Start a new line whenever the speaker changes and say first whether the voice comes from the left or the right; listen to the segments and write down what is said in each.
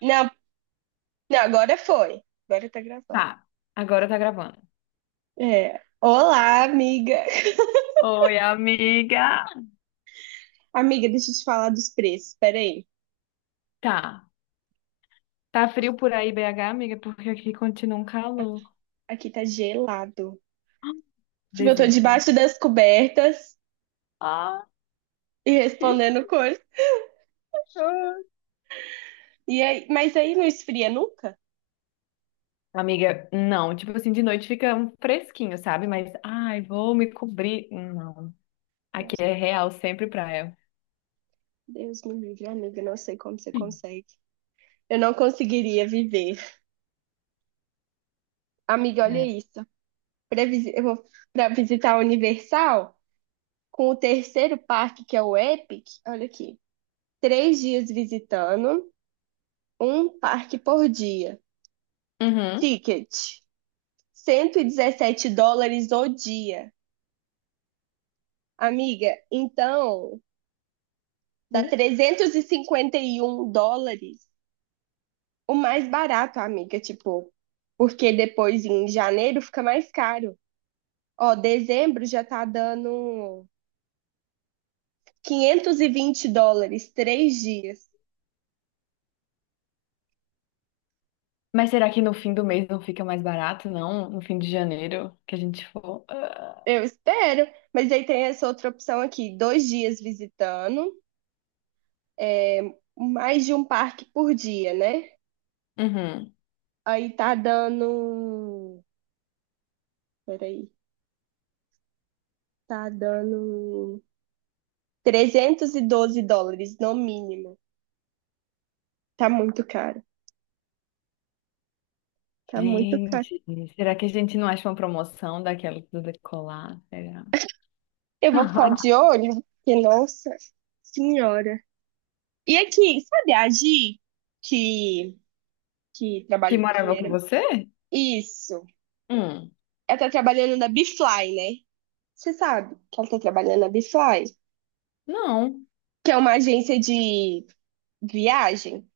right: Não, não, agora foi. Agora tá gravando.
left: Tá, agora tá gravando.
right: É. Olá, amiga.
left: Oi, amiga!
right: Amiga, deixa eu te falar dos preços. Peraí.
left: Tá. Tá frio por aí, BH, amiga, porque aqui continua um calor.
right: Aqui tá gelado. Tipo, eu tô
left: Delícia.
right: debaixo das cobertas
left: Ah,
right: e
left: que
right: respondendo coisas.
left: show!
right: E aí, mas aí não esfria nunca?
left: Amiga, não, tipo assim, de noite fica um fresquinho, sabe? Mas, ai, vou me cobrir. Não. Aqui
right: Nossa,
left: é real, sempre praia.
right: Deus me livre, amiga. Eu não sei como você
left: Hum.
right: consegue. Eu não conseguiria viver. Amiga, olha
left: É.
right: isso. Eu vou pra visitar a Universal com o terceiro parque, que é o Epic. Olha aqui. Três dias visitando. Um parque por dia.
left: Uhum.
right: Ticket, $117 o dia. Amiga, então dá
left: Hum.
right: $351. O mais barato, amiga, tipo, porque depois em janeiro fica mais caro. Ó, dezembro já tá dando $520, três dias.
left: Mas será que no fim do mês não fica mais barato, não? No fim de janeiro que a gente for? Ah.
right: Eu espero, mas aí tem essa outra opção aqui, dois dias visitando, é, mais de um parque por dia, né?
left: Uhum.
right: Aí tá dando. Peraí. Tá dando $312 no mínimo. Tá muito caro. Tá muito caro.
left: Gente, será que a gente não acha uma promoção daquela do decolar? Será?
right: Eu vou ficar de olho, porque, nossa senhora. E aqui, sabe a Gi que, que
left: Que
right: trabalha, que
left: morava com
right: era.
left: você?
right: Isso.
left: Hum,
right: Ela tá trabalhando na Bfly, né? Você sabe que ela tá trabalhando na Bfly,
left: não,
right: que é uma agência de viagem.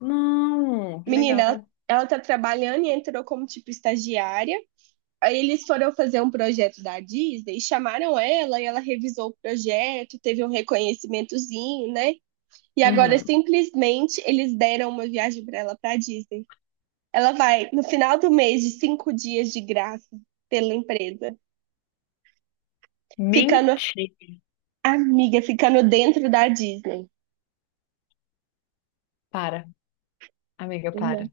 left: não, que
right: Menina, ela,
left: legal.
right: ela tá trabalhando e entrou como tipo estagiária. Aí eles foram fazer um projeto da Disney, chamaram ela e ela revisou o projeto, teve um reconhecimentozinho, né? E agora
left: Uhum.
right: simplesmente eles deram uma viagem para ela para Disney. Ela vai no final do mês de cinco dias de graça pela empresa, ficando
left: Mentira.
right: amiga, ficando dentro da Disney.
left: Para, amiga,
right: Né?
left: para.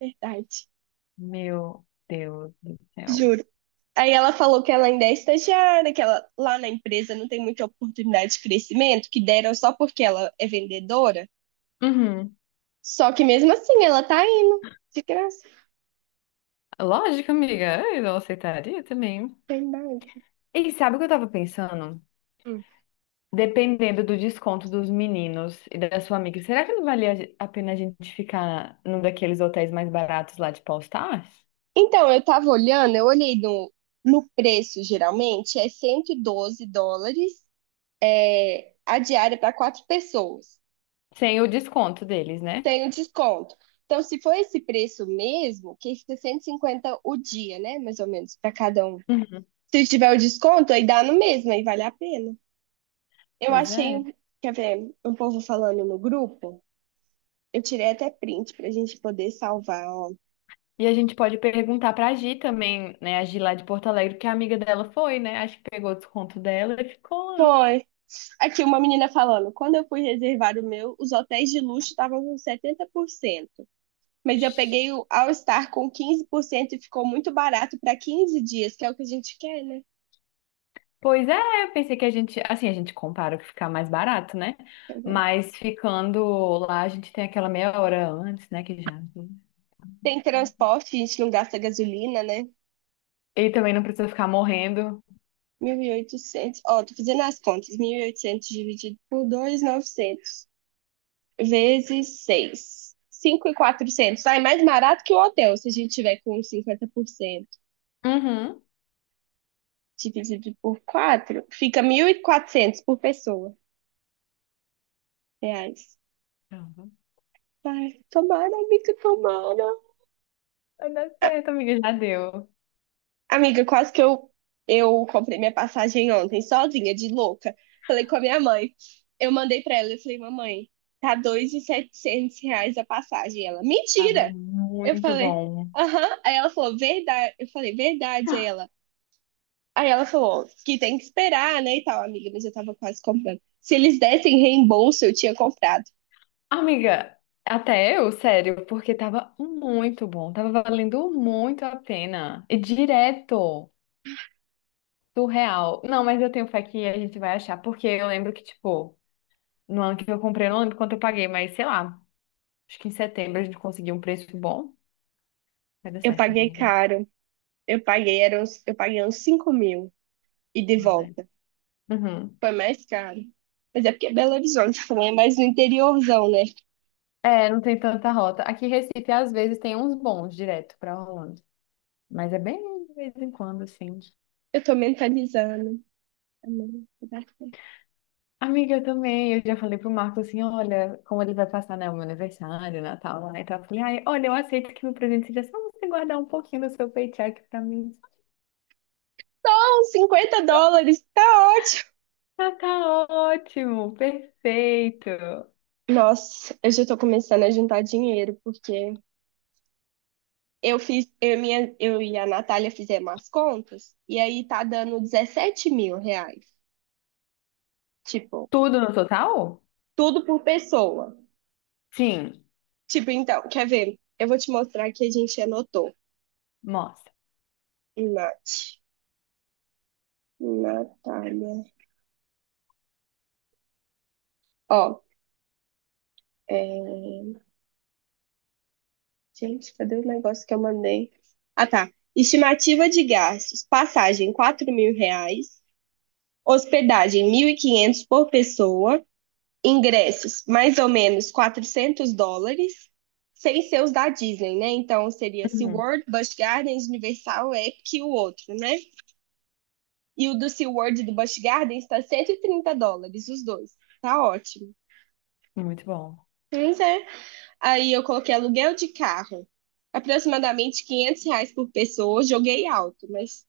right: Verdade,
left: Meu Deus do céu.
right: juro. Aí ela falou que ela ainda é estagiária, que ela lá na empresa não tem muita oportunidade de crescimento, que deram só porque ela é vendedora.
left: Uhum.
right: Só que mesmo assim, ela tá indo. De graça,
left: Lógico, amiga, eu aceitaria também.
right: tem mais.
left: E sabe o que eu tava pensando?
right: Hum.
left: Dependendo do desconto dos meninos e da sua amiga, será que não valia a pena a gente ficar num daqueles hotéis mais baratos lá de Paul Stars?
right: Então, eu tava olhando, eu olhei no preço, geralmente, é $112 é, a diária para quatro pessoas.
left: Sem o desconto deles, né?
right: Tem o desconto. Então, se for esse preço mesmo, que fica 150 o dia, né? Mais ou menos, para cada um.
left: Uhum.
right: Se tiver o desconto, aí dá no mesmo, aí vale a pena. Eu
left: Pois é.
right: achei, quer ver, um povo falando no grupo. Eu tirei até print pra gente poder salvar, ó.
left: E a gente pode perguntar pra Gi também, né? A Gi lá de Porto Alegre, que a amiga dela foi, né? Acho que pegou o desconto dela e ficou lá.
right: Foi. Aqui, uma menina falando, quando eu fui reservar o meu, os hotéis de luxo estavam com 70%, mas eu peguei o All Star com 15% e ficou muito barato para 15 dias, que é o que a gente quer, né?
left: Pois é, eu pensei que a gente, assim, a gente compara o que ficar mais barato, né?
right: Deixa eu ver.
left: Mas ficando lá, a gente tem aquela meia hora antes, né? Que já.
right: Tem transporte, a gente não gasta gasolina, né?
left: E também não precisa ficar morrendo.
right: 1.800. Ó, tô fazendo as contas. 1.800 dividido por dois, 1.900 vezes seis. 5.400. Sai mais barato que o hotel, se a gente tiver com 50%
left: Uhum.
right: dividido por 4. Fica 1.400 por pessoa. Reais.
left: Pronto.
right: Ai, tomara.
left: Vai dar certo, amiga, já deu.
right: Amiga, quase que eu comprei minha passagem ontem, sozinha, de louca. Falei com a minha mãe. Eu mandei pra ela, eu falei, mamãe, tá R$ 2.700 a passagem. Ela,
left: Tava
right: mentira! Eu
left: muito
right: falei,
left: bom.
right: aham. Aí ela falou, verdade. Eu falei, verdade. Aí ela falou que tem que esperar, né, e tal, amiga, mas eu tava quase comprando. Se eles dessem reembolso, eu tinha comprado.
left: Amiga, até eu, sério, porque tava muito bom, tava valendo muito a pena. E direto do real. Não, mas eu tenho fé que a gente vai achar, porque eu lembro que, tipo, no ano que eu comprei, eu não lembro quanto eu paguei, mas sei lá, acho que em setembro a gente conseguiu um preço bom. Vai dar
right: Eu
left: certo,
right: paguei
left: amiga.
right: caro. Eu paguei, era uns, eu paguei uns 5.000 e de
left: Ah, né?
right: volta.
left: Uhum.
right: Foi mais caro. Mas é porque é Belo Horizonte também, é mais no interiorzão, né?
left: É, não tem tanta rota. Aqui em Recife, às vezes, tem uns bons direto pra Orlando, mas é bem de vez em quando, assim.
right: Eu tô mentalizando. Amém, vai dar certo.
left: Amiga, eu também. Eu já falei pro Marco assim: olha, como ele vai passar, né, o meu aniversário, Natal, lá e tal. Eu falei: ai, olha, eu aceito que meu presente seja só você guardar um pouquinho do seu paycheck pra mim.
right: Então, $50, tá ótimo.
left: Ah, tá ótimo, perfeito.
right: Nossa, eu já tô começando a juntar dinheiro, porque eu fiz, eu, e minha, eu e a Natália fizemos as contas, e aí tá dando 17 mil reais. Tipo,
left: Tudo no total?
right: tudo por pessoa.
left: Sim,
right: Tipo, então, quer ver? Eu vou te mostrar que a gente anotou.
left: mostra.
right: Nath, Natália. Ó, é, gente, cadê o negócio que eu mandei? Ah, tá. Estimativa de gastos: passagem R$ 4.000, hospedagem 1.500 por pessoa, ingressos mais ou menos $400, sem ser os da Disney, né? Então seria
left: Uhum,
right: SeaWorld, Busch Gardens, Universal, Epic e o outro, né? E o do SeaWorld e do Busch Gardens está $130, os dois. Tá ótimo.
left: muito bom.
right: Mas é, aí eu coloquei aluguel de carro, aproximadamente R$ 500 por pessoa, joguei alto, mas.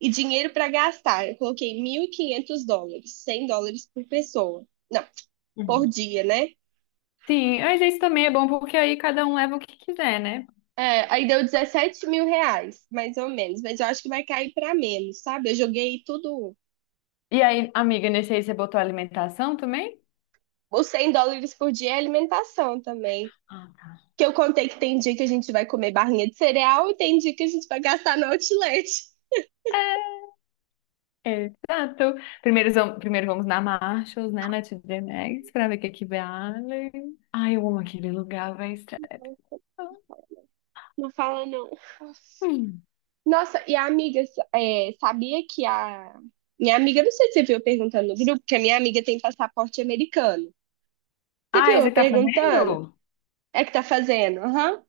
right: E dinheiro para gastar, eu coloquei $1.500, $100 por pessoa. Não, por
left: Uhum.
right: dia, né?
left: Sim, mas isso também é bom porque aí cada um leva o que quiser, né?
right: É, aí deu 17 mil reais, mais ou menos, mas eu acho que vai cair para menos, sabe? Eu joguei tudo.
left: E aí, amiga, nesse aí você botou alimentação também?
right: Os $100 por dia é alimentação também.
left: Ah,
right: Que eu contei que tem dia que a gente vai comer barrinha de cereal e tem dia que a gente vai gastar no outlet.
left: tá. Exato. Primeiro vamos na Marshalls, né, na TJ Maxx, pra ver o que é que vale. Ai, eu amo aquele lugar, vai estar.
right: Não fala, não.
left: Hum.
right: Nossa, e a amiga, é, sabia que a. Minha amiga, não sei se você viu eu perguntando no grupo, que a minha amiga tem passaporte americano. Você
left: Ah,
right: viu
left: esse
right: eu
left: que tá
right: perguntando?
left: fazendo?
right: É que tá fazendo? Aham.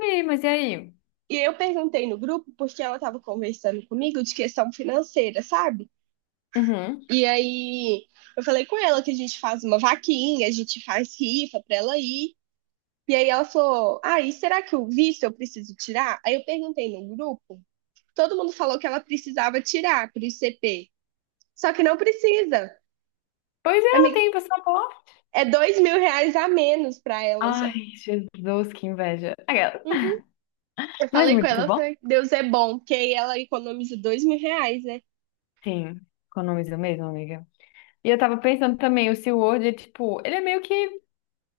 left: Sim, mas e aí?
right: E eu perguntei no grupo porque ela tava conversando comigo de questão financeira, sabe?
left: Uhum.
right: E aí eu falei com ela que a gente faz uma vaquinha, a gente faz rifa pra ela ir. E aí ela falou: ah, e será que o visto eu preciso tirar? Aí eu perguntei no grupo, todo mundo falou que ela precisava tirar pro ICP. Só que não precisa.
left: Pois é, ela
right: Amiga,
left: tem passaporte.
right: é R$ 2.000 a menos pra ela
left: Ai,
right: já.
left: Jesus, que inveja. Aquela.
right: Uhum. Eu
left: Mas
right: falei com
left: muito
right: ela,
left: bom.
right: foi, Deus é bom, porque aí ela economiza R$ 2.000, né?
left: Sim, economiza mesmo, amiga. E eu tava pensando também, o SeaWorld é tipo, ele é meio que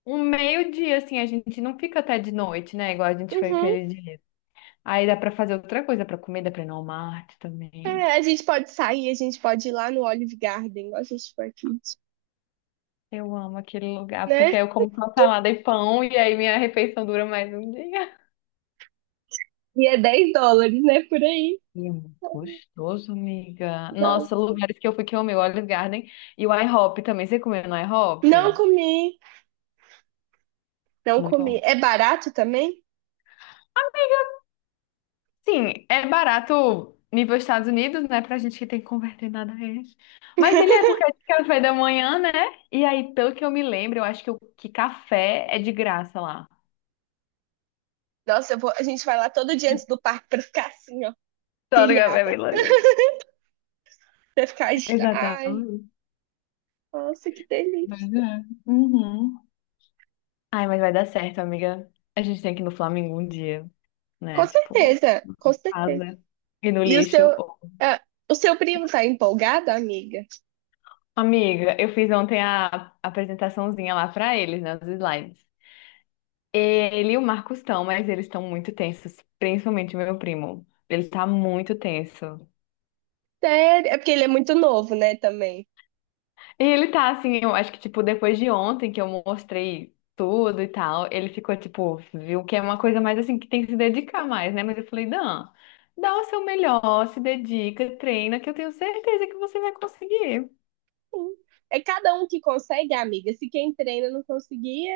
left: um meio-dia, assim, a gente não fica até de noite, né? Igual a gente foi
right: Uhum.
left: aquele dia. Aí dá pra fazer outra coisa, pra comer, dá pra ir no Walmart também.
right: É, a gente pode sair, a gente pode ir lá no Olive Garden, igual a gente foi aqui,
left: Eu amo aquele lugar,
right: né?
left: porque eu como só salada e pão, e aí minha refeição dura mais um dia.
right: E é $10, né? Por aí.
left: E é muito gostoso, amiga.
right: Nossa.
left: Nossa, lugares que eu fui que eu amei, o Olive Garden e o IHOP também. Você comeu no
right: Não
left: IHOP?
right: comi, não
left: Muito
right: comi.
left: bom.
right: É barato também?
left: Sim, é barato nível Estados Unidos, né? Pra gente que tem que converter nada a eles. Mas ele é porque é de café da manhã, né? E aí, pelo que eu me lembro, eu acho que, o que café é de graça lá.
right: Nossa, a gente vai lá todo dia antes do parque pra ficar assim, ó,
left: Só no café, é
right: pilhada.
left: bem louco.
right: Pra ficar. Ai,
left: Exatamente.
right: nossa, que delícia.
left: Pois é. Uhum. Ai, mas vai dar certo, amiga. A gente tem que ir no Flamengo um dia,
right: Com
left: né? Tipo,
right: certeza, com certeza.
left: casa e no
right: E o
left: lixo.
right: seu, ah, o seu primo tá empolgado, amiga?
left: Amiga, eu fiz ontem a apresentaçãozinha lá pra eles, né? Os slides. Ele e o Marcos estão, mas eles estão muito tensos, principalmente o meu primo. Ele tá muito tenso.
right: Sério? É porque ele é muito novo, né, também.
left: E ele tá assim, eu acho que, tipo, depois de ontem que eu mostrei tudo e tal, ele ficou, tipo, viu que é uma coisa mais assim, que tem que se dedicar mais, né? Mas eu falei, Dan, dá o seu melhor, se dedica, treina, que eu tenho certeza que você vai conseguir.
right: Sim. É cada um que consegue, amiga. Se quem treina não conseguia,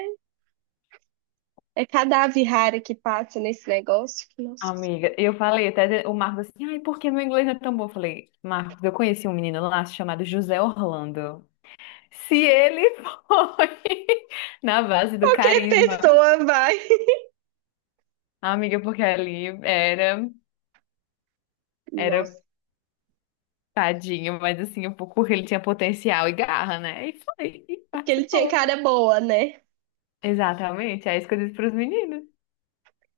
right: é cada ave rara que passa nesse negócio. Que, nossa,
left: Amiga, eu falei até o Marcos assim, ai, por que meu inglês não é tão bom? Eu falei, Marcos, eu conheci um menino lá chamado José Orlando. Se ele foi na base do
right: qualquer
left: carisma,
right: pessoa vai.
left: amiga, porque ali era. Era
right: Nossa,
left: tadinho, mas assim, o Curry ele tinha potencial e garra, né? E foi, e
right: porque ele tinha
left: participou.
right: cara boa, né?
left: Exatamente, é isso que eu disse pros meninos.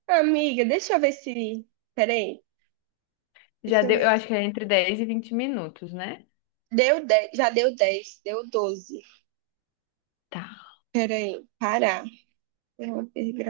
right: Amiga, deixa eu ver se. Peraí,
left: Já
right: deixa eu
left: deu, eu
right: ver.
left: acho que é entre 10 e 20 minutos, né?
right: Deu 10, já deu 10, deu 12.
left: Tá.
right: Peraí, parar. É uma pergunta.